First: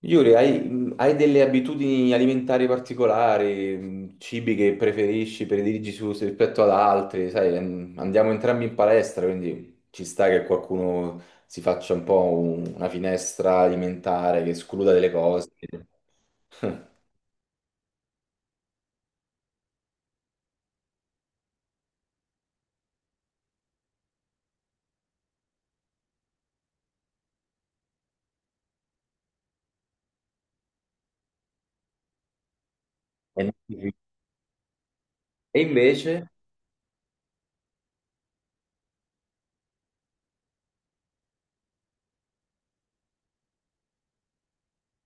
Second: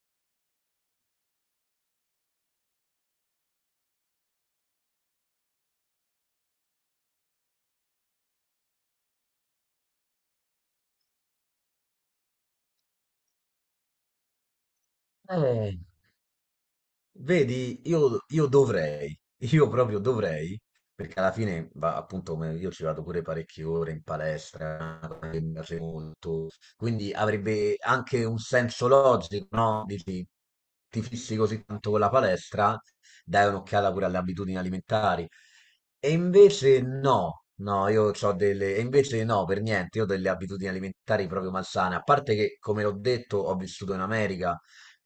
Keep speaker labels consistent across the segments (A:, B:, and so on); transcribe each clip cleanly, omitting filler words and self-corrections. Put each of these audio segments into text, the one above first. A: Yuri, hai delle abitudini alimentari particolari, cibi che preferisci, prediligi su, rispetto ad altri, sai, andiamo entrambi in palestra, quindi ci sta che qualcuno si faccia un po' una finestra alimentare, che escluda delle cose.
B: Eh, vedi, io dovrei, io proprio dovrei, perché alla fine, va, appunto, come io ci vado pure parecchie ore in palestra, una cosa che mi piace molto, quindi avrebbe anche un senso logico, no? Dici, ti fissi così tanto con la palestra, dai
A: E
B: un'occhiata pure alle abitudini alimentari.
A: e
B: E
A: invece,
B: invece no, no, e invece no, per niente, io ho delle abitudini alimentari proprio malsane, a parte che, come l'ho detto, ho vissuto in America,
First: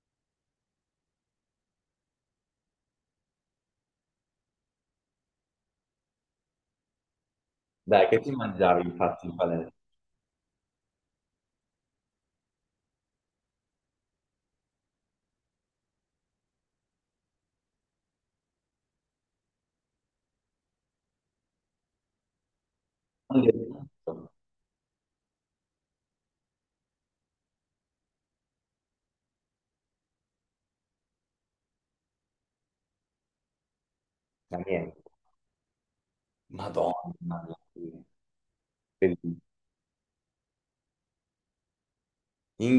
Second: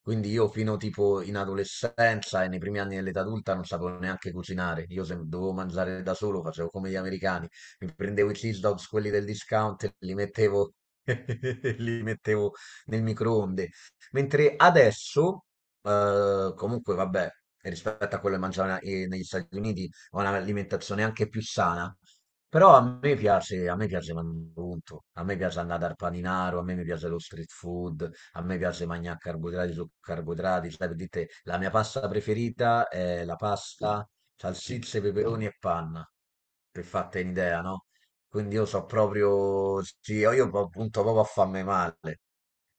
B: quindi io fino tipo in adolescenza e nei primi anni dell'età adulta non sapevo neanche cucinare. Io se dovevo mangiare da solo, facevo come gli americani. Mi
A: dai, che
B: prendevo
A: ti
B: i cheese
A: mangiavi
B: dogs, quelli del
A: infatti in palestra?
B: discount, e li mettevo, li mettevo nel microonde. Mentre adesso, comunque vabbè, rispetto a quello che mangiavo negli Stati Uniti, ho un'alimentazione anche più sana. Però
A: Non ti
B: a me
A: ricordo,
B: piace mangiare, punto. A me piace andare al paninaro, a me mi piace lo street food, a me piace mangiare carboidrati su carboidrati, sai, per dite, la mia pasta preferita è la pasta,
A: ma
B: salsicce,
A: niente.
B: peperoni e panna, per
A: Madonna
B: fatta
A: mia,
B: un'idea, no? Quindi io so proprio, sì, io appunto proprio a farmi male,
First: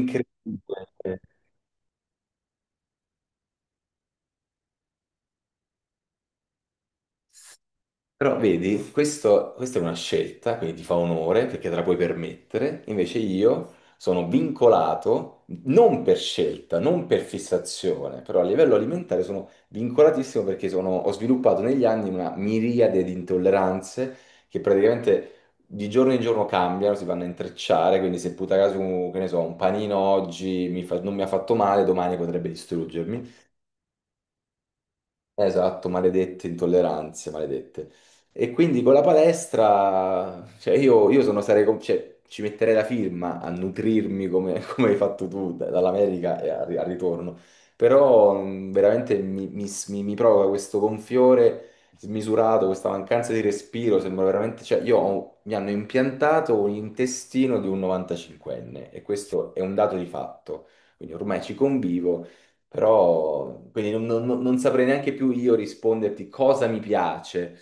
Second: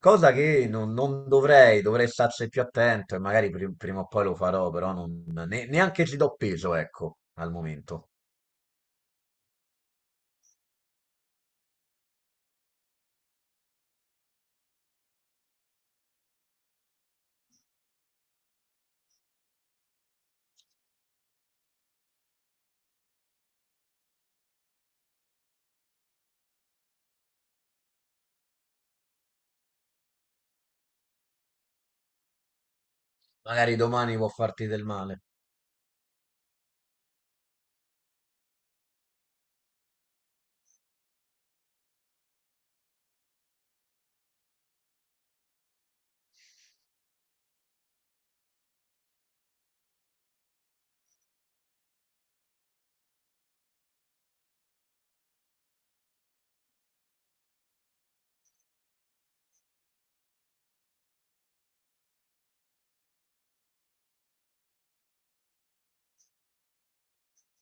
B: cosa che non, non dovrei, dovrei starci più attento e magari prima o poi lo farò, però neanche ci do peso, ecco, al momento.
A: Però vedi, questa è una scelta, quindi ti fa onore perché te la puoi permettere, invece io sono vincolato, non per scelta, non per fissazione, però a livello alimentare sono vincolatissimo perché ho sviluppato negli anni una miriade di intolleranze che praticamente di giorno in giorno cambiano, si vanno a intrecciare, quindi se puta caso, che ne so, un panino oggi non mi ha fatto male, domani potrebbe distruggermi.
B: Magari domani può farti del male,
A: Esatto, maledette intolleranze, maledette. E quindi con la palestra, cioè io sono, sarei, cioè, ci metterei la firma a nutrirmi come, come hai fatto tu dall'America e al, al ritorno, però veramente mi provoca questo gonfiore smisurato, questa mancanza di respiro, sembra veramente, cioè mi hanno impiantato un intestino di un 95enne e questo è un dato di fatto, quindi ormai ci convivo. Però, quindi non saprei neanche più io risponderti cosa mi piace.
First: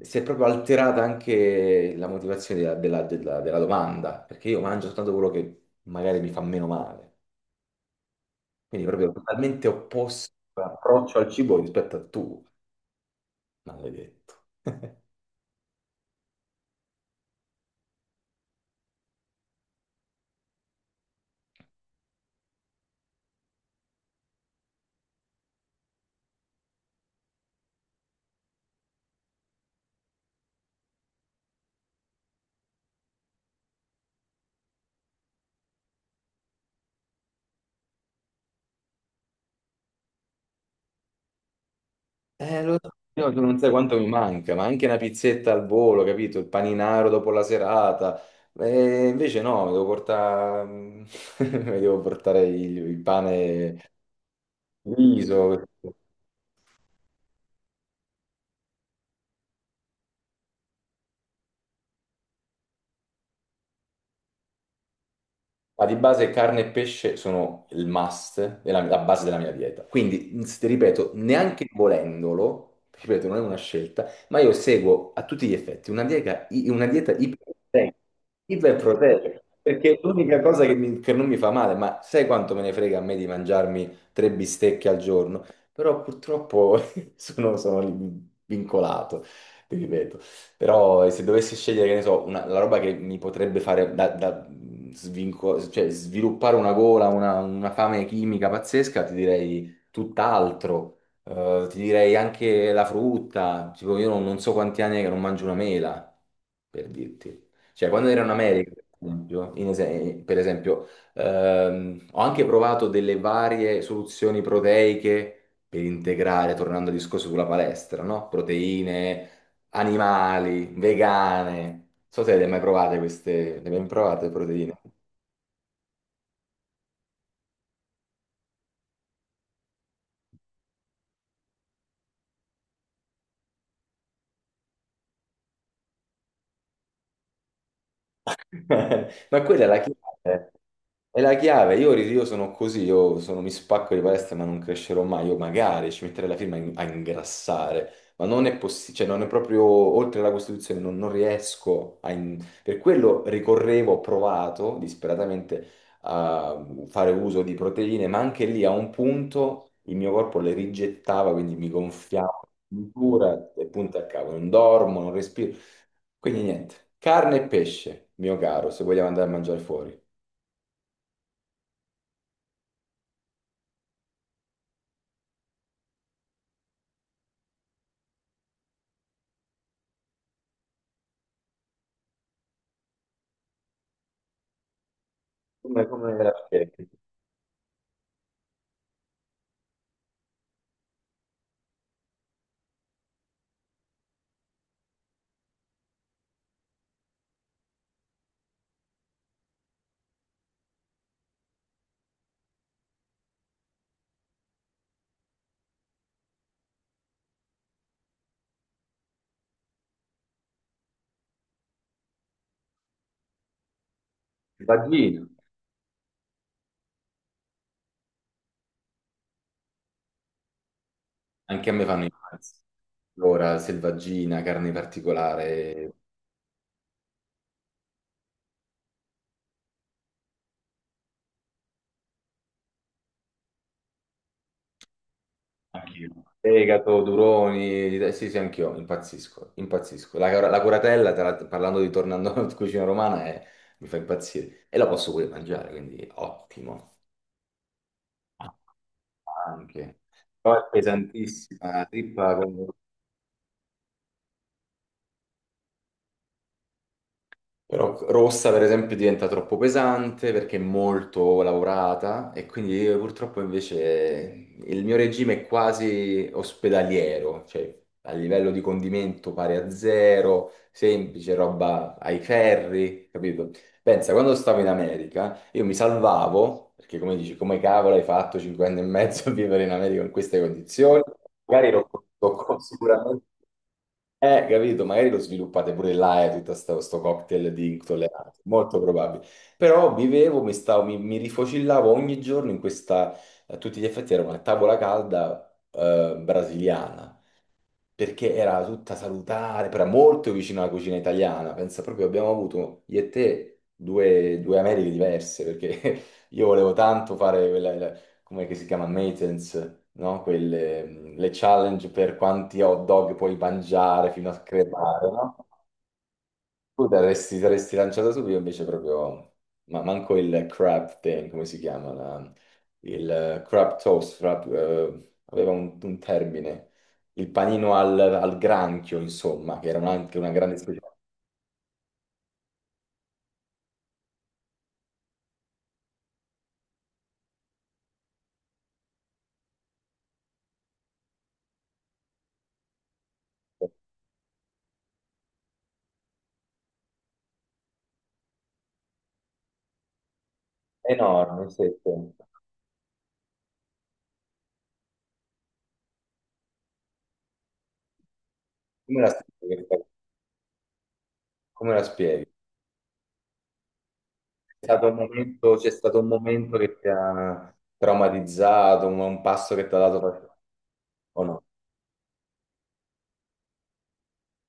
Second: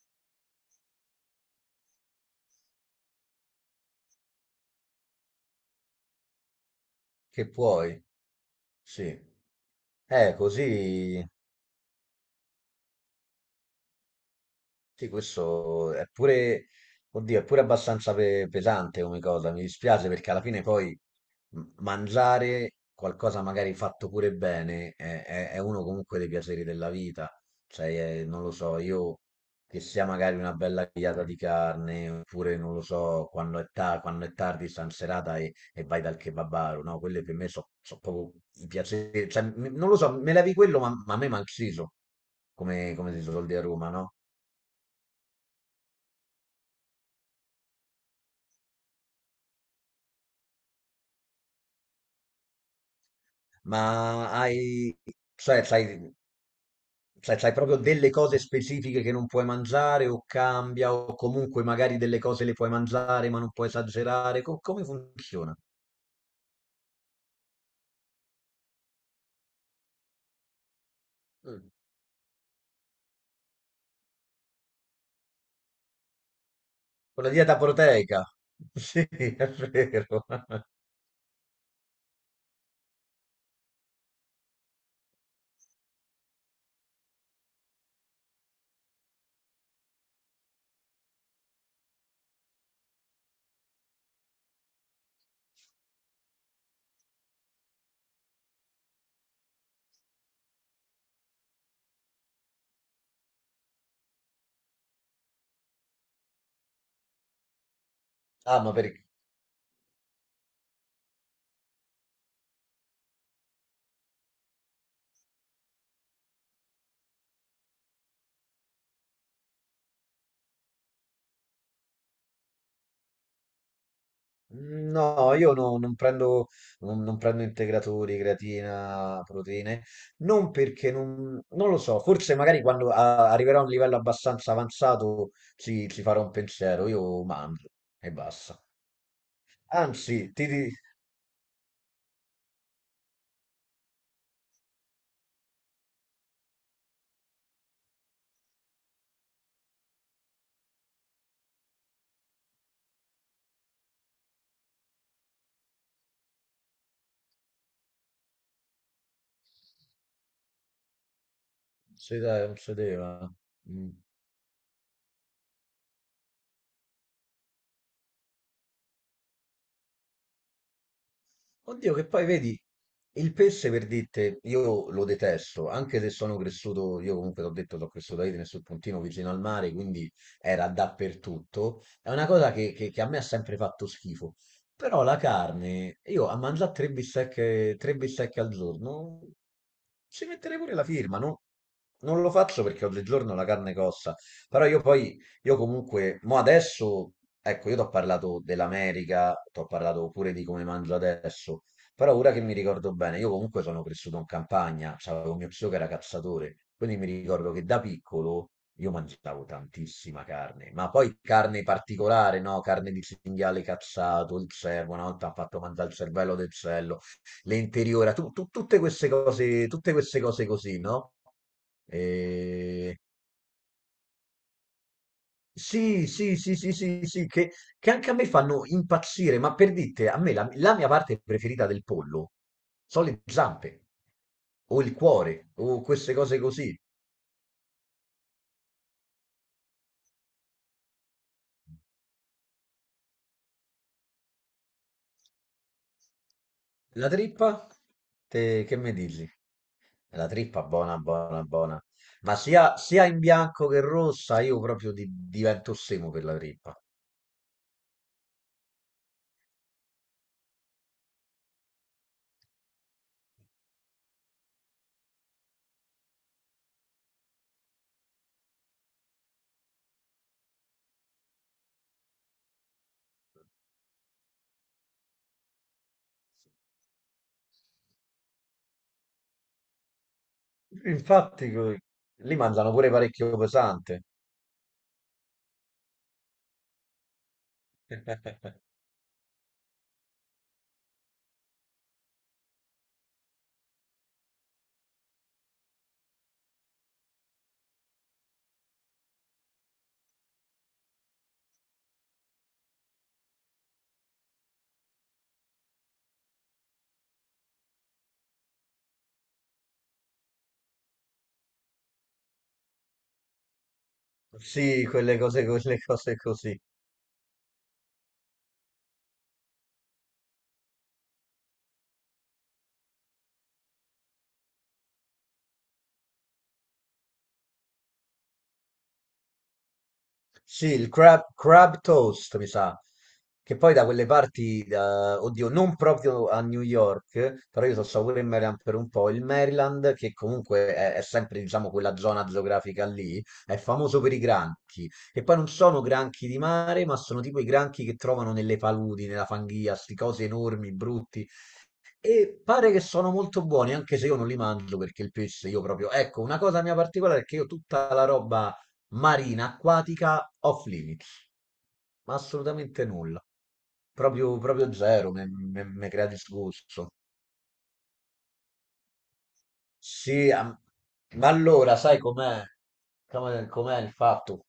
A: Si è proprio alterata anche la motivazione della domanda, perché io mangio soltanto quello che magari mi fa meno male.
B: che puoi,
A: Quindi
B: sì.
A: proprio totalmente opposto l'approccio
B: Così.
A: al cibo rispetto a tu, maledetto.
B: Sì, questo è pure, oddio, è pure abbastanza pesante come cosa. Mi dispiace perché alla fine poi mangiare qualcosa magari fatto pure bene è uno comunque dei piaceri della vita. Cioè, non lo so, io che sia magari una bella grigliata di carne, oppure non lo so, quando è tardi, stan serata e vai dal kebabaro, no? Quelle per me sono proprio i piaceri. Cioè, non lo so, me levi quello, ma a me manciso,
A: Lo so,
B: come, come si
A: io tu
B: suol
A: non
B: dire a
A: sai
B: Roma,
A: quanto mi
B: no?
A: manca, ma anche una pizzetta al volo, capito? Il paninaro dopo la serata. Invece no, mi devo portare, mi devo portare il
B: Ma
A: pane
B: hai,
A: riso,
B: cioè, sai, cioè, c'hai proprio delle cose specifiche che non puoi mangiare o cambia o comunque magari delle cose le puoi mangiare ma non puoi esagerare? Come funziona?
A: ma di base carne e pesce sono il must, della, la base della mia dieta. Quindi, ti ripeto,
B: Mm.
A: neanche volendolo, ti ripeto, non è una scelta, ma io seguo a tutti gli effetti una dieta, una dieta
B: Con la dieta
A: iperproteica,
B: proteica? Sì,
A: iperproteica,
B: è
A: perché è
B: vero.
A: l'unica cosa che, che non mi fa male, ma sai quanto me ne frega a me di mangiarmi tre bistecche al giorno? Però purtroppo sono, sono vincolato, ti ripeto. Però se dovessi scegliere, che ne so, la roba che mi potrebbe fare da, da cioè, sviluppare una gola, una fame chimica pazzesca, ti direi tutt'altro. Ti direi anche la frutta. Tipo, io non so quanti anni è che non mangio una mela, per dirti. Cioè, quando ero in
B: Ah,
A: America,
B: ma perché?
A: per esempio, per esempio, ho anche provato delle varie soluzioni proteiche per integrare, tornando al discorso sulla palestra, no? Proteine animali, vegane. Non so se le hai mai provate queste, le hai mai provate proteine?
B: No, io non prendo, non prendo integratori, creatina, proteine, non perché non lo so, forse magari quando arriverò a un livello abbastanza avanzato ci farò un pensiero, io mangio e basta.
A: Ma quella è la
B: Anzi, ti
A: chiave.
B: dico,
A: È la chiave. Io sono così, mi spacco di palestra, ma non crescerò mai. Io magari ci metterei la firma a a ingrassare, ma non è possibile, cioè non è proprio oltre la Costituzione, non riesco a... in- Per quello ricorrevo, ho provato disperatamente a fare uso di proteine, ma anche lì a un punto il mio corpo le rigettava, quindi mi
B: si dai,
A: gonfiavo,
B: non si deve.
A: cintura e
B: Mm.
A: punto a cavolo, non dormo, non respiro. Quindi niente, carne e pesce, mio caro, se vogliamo andare a mangiare fuori.
B: Oddio, che poi vedi, il pesce per dirte, io lo detesto, anche se sono cresciuto, io comunque l'ho detto, sono cresciuto a Idem sul puntino vicino al mare, quindi era dappertutto. È una cosa che a me ha sempre fatto schifo. Però la
A: Come,
B: carne,
A: come te
B: io
A: la
B: a mangiare
A: spiego.
B: tre bistecche al giorno, ci metterei pure la firma, no? Non lo faccio perché oggigiorno la carne costa, però io poi io comunque, mo adesso, ecco, io ti ho parlato dell'America, ti ho parlato pure di come mangio adesso, però ora che mi ricordo bene, io comunque sono cresciuto in campagna, c'avevo mio zio che era cazzatore, quindi mi ricordo che da piccolo io mangiavo tantissima carne, ma poi carne particolare, no? Carne di cinghiale cazzato, il cervo, una volta
A: Vagina.
B: ha fatto mangiare il cervello del cello, le interiora, tutte queste cose così, no?
A: Anche a me fanno i pazzi.
B: E
A: Allora, selvaggina, carne particolare,
B: sì, sì, sì, sì, sì, sì, che anche a me fanno impazzire, ma per dite, a me la, la mia parte preferita del pollo sono le zampe, o il cuore, o queste
A: anch'io.
B: cose così.
A: Fegato, duroni, sì, sì, anch'io, impazzisco, impazzisco. La curatella, tra l'altro, parlando di tornando alla cucina romana, è- mi fa impazzire. E la posso pure mangiare, quindi ottimo.
B: La trippa, te, che mi dici?
A: Anche.
B: La
A: Poi
B: trippa
A: è
B: buona, buona,
A: pesantissima,
B: buona.
A: la trippa
B: Ma
A: con.
B: sia, sia in bianco che rossa, io proprio divento semo per la trippa.
A: Però rossa, per esempio, diventa troppo pesante perché è molto lavorata e quindi io purtroppo invece il mio regime è quasi ospedaliero, cioè a livello di condimento pari a zero, semplice, roba ai ferri, capito? Pensa, quando stavo in America io mi salvavo, perché come dici, come cavolo hai fatto cinque anni e mezzo a vivere in America in queste condizioni?
B: Infatti,
A: Magari l'ho
B: lì
A: l'ho
B: mangiano pure
A: sicuramente
B: parecchio pesante.
A: capito, magari lo sviluppate pure là, tutto sto cocktail di intolleranza, molto probabile. Però vivevo, mi, stavo, mi rifocillavo ogni giorno in questa, a tutti gli effetti era una tavola calda brasiliana perché era tutta salutare, però era molto vicino alla cucina italiana. Pensa proprio, abbiamo avuto io e te due Americhe diverse, perché io volevo tanto fare quella, come che si chiama, maintenance, no? Quelle, le challenge per quanti hot dog puoi mangiare fino a
B: Sì,
A: crepare, no?
B: quelle cose così.
A: Tu t'avresti saresti lanciato subito invece proprio, ma manco il crab thing, come si chiama? La- il crab toast, crab, aveva un termine, il panino al granchio, insomma, che era un- anche una grande
B: Sì,
A: specialità.
B: il crab, crab toast, mi sa, che poi da quelle parti, oddio, non proprio a New York, però io sono stato pure in Maryland per un po', il Maryland, che comunque è sempre, diciamo, quella zona geografica lì, è famoso per i granchi, che poi non sono granchi di mare, ma sono tipo i granchi che trovano nelle paludi, nella fanghia, sti cose enormi, brutti,
A: Enorme, sì, sì.
B: e pare che sono molto buoni, anche se io non li mangio perché il pesce io proprio. Ecco, una cosa mia particolare è che io tutta la roba
A: Come la
B: marina,
A: spieghi?
B: acquatica, off limits,
A: Come la
B: ma
A: spieghi?
B: assolutamente nulla. Proprio, proprio zero,
A: C'è
B: mi
A: stato un
B: crea
A: momento che ti
B: disgusto.
A: ha traumatizzato, un passo che ti ha dato...
B: Sì,
A: per- o
B: ma
A: no?
B: allora sai com'è? Com'è il fatto?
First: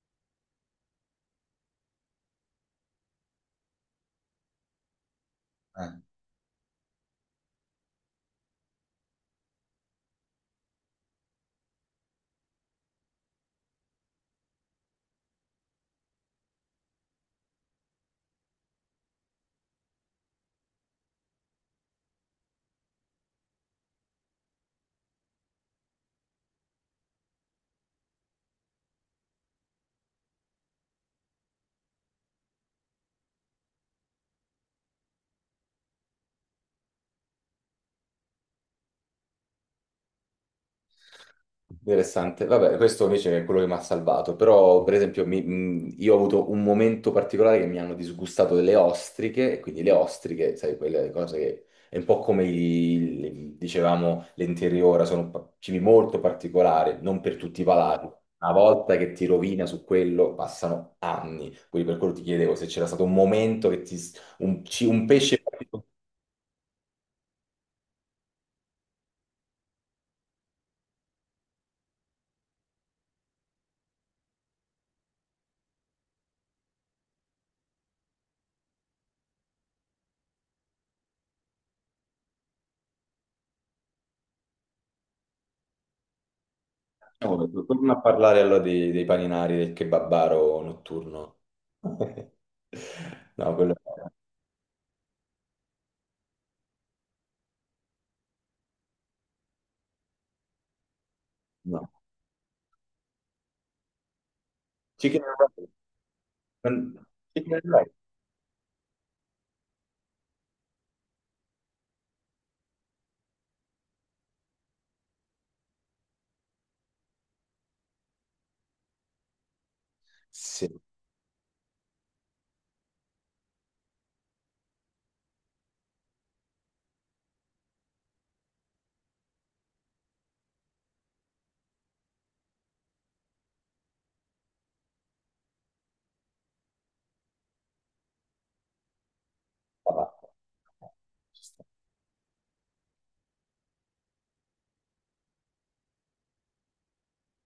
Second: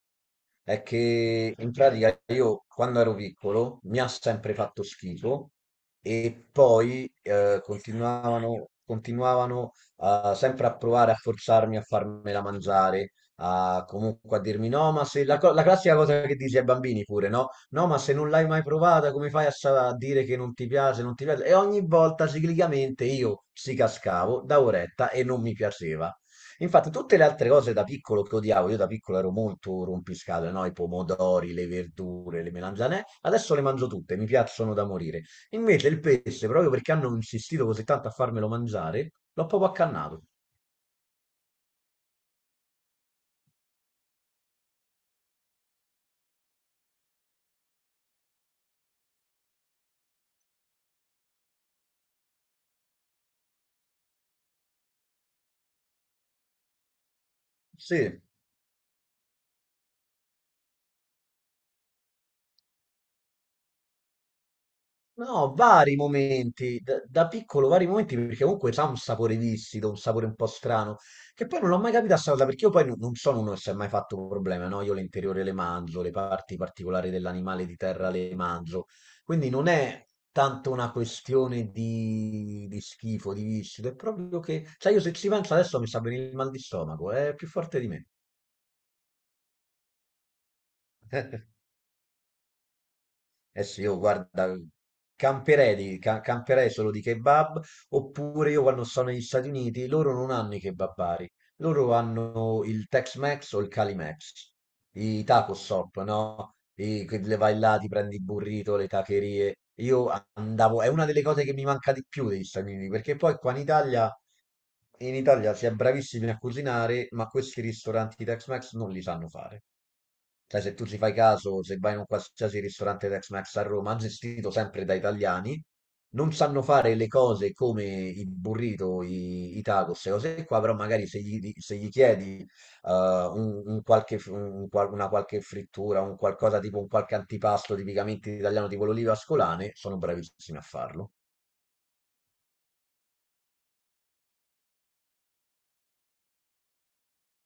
B: È che in pratica io quando ero piccolo mi ha sempre fatto schifo
A: Eh.
B: e poi continuavano sempre a provare a forzarmi a farmela mangiare, comunque a dirmi no, ma se la, co- la classica cosa che dici ai bambini pure, no? No, ma se non l'hai mai provata, come fai a dire che non ti piace, non ti piace? E ogni volta ciclicamente io ci cascavo da oretta e non mi piaceva. Infatti, tutte le altre cose da piccolo che odiavo, io da piccolo ero molto rompiscatole, no? I pomodori, le verdure, le melanzane, adesso le mangio tutte, mi piacciono da morire. Invece il pesce, proprio perché hanno insistito così tanto a farmelo mangiare, l'ho proprio accannato.
A: Interessante. Vabbè, questo invece è quello che mi ha salvato, però per esempio io ho avuto un momento particolare che mi hanno disgustato delle ostriche, e quindi le ostriche, sai, quelle cose che è un po' come dicevamo l'interiora, sono pa- cibi molto particolari, non per tutti i palati.
B: Sì.
A: Una volta che ti rovina su quello, passano anni. Quindi per quello ti chiedevo se c'era stato un momento che ti, s- un, un pesce.
B: No, vari momenti, da piccolo vari momenti, perché comunque ha un sapore viscido, un sapore un po' strano, che poi non l'ho mai capita sta cosa, perché io poi non sono uno che si è mai fatto problema, no? Io l'interiore le mangio, le parti particolari dell'animale di terra le mangio, quindi non è tanto una questione di, schifo, di viscido, è proprio che, cioè io se ci penso adesso mi sta venendo il mal di stomaco, è più
A: Oh,
B: forte di
A: torna a
B: me.
A: parlare allora dei paninari del kebabaro notturno. No, quello
B: Adesso io guarda, camperei, camperei solo di kebab, oppure io quando sono negli Stati Uniti, loro non hanno i kebabari,
A: no.
B: loro hanno il Tex-Mex o il Cali-Mex,
A: Chicken
B: i
A: and
B: taco
A: rice.
B: shop, no? I, che le
A: Chicken
B: vai
A: and
B: là,
A: rice.
B: ti prendi il burrito, le tacherie. Io andavo, è una delle cose che mi manca di più degli Stati Uniti, perché poi qua in Italia si è bravissimi a cucinare, ma questi ristoranti Tex-Mex non li sanno fare. Cioè,
A: Sì.
B: se tu ci fai caso, se vai in un qualsiasi ristorante Tex-Mex a Roma, gestito sempre da italiani, non sanno fare le cose come i burrito, i tacos, e cose qua, però magari se gli, se gli chiedi un qualche una qualche frittura, un qualcosa tipo un qualche antipasto tipicamente italiano, tipo l'oliva ascolane, sono
A: Vabbè.
B: bravissimi a farlo.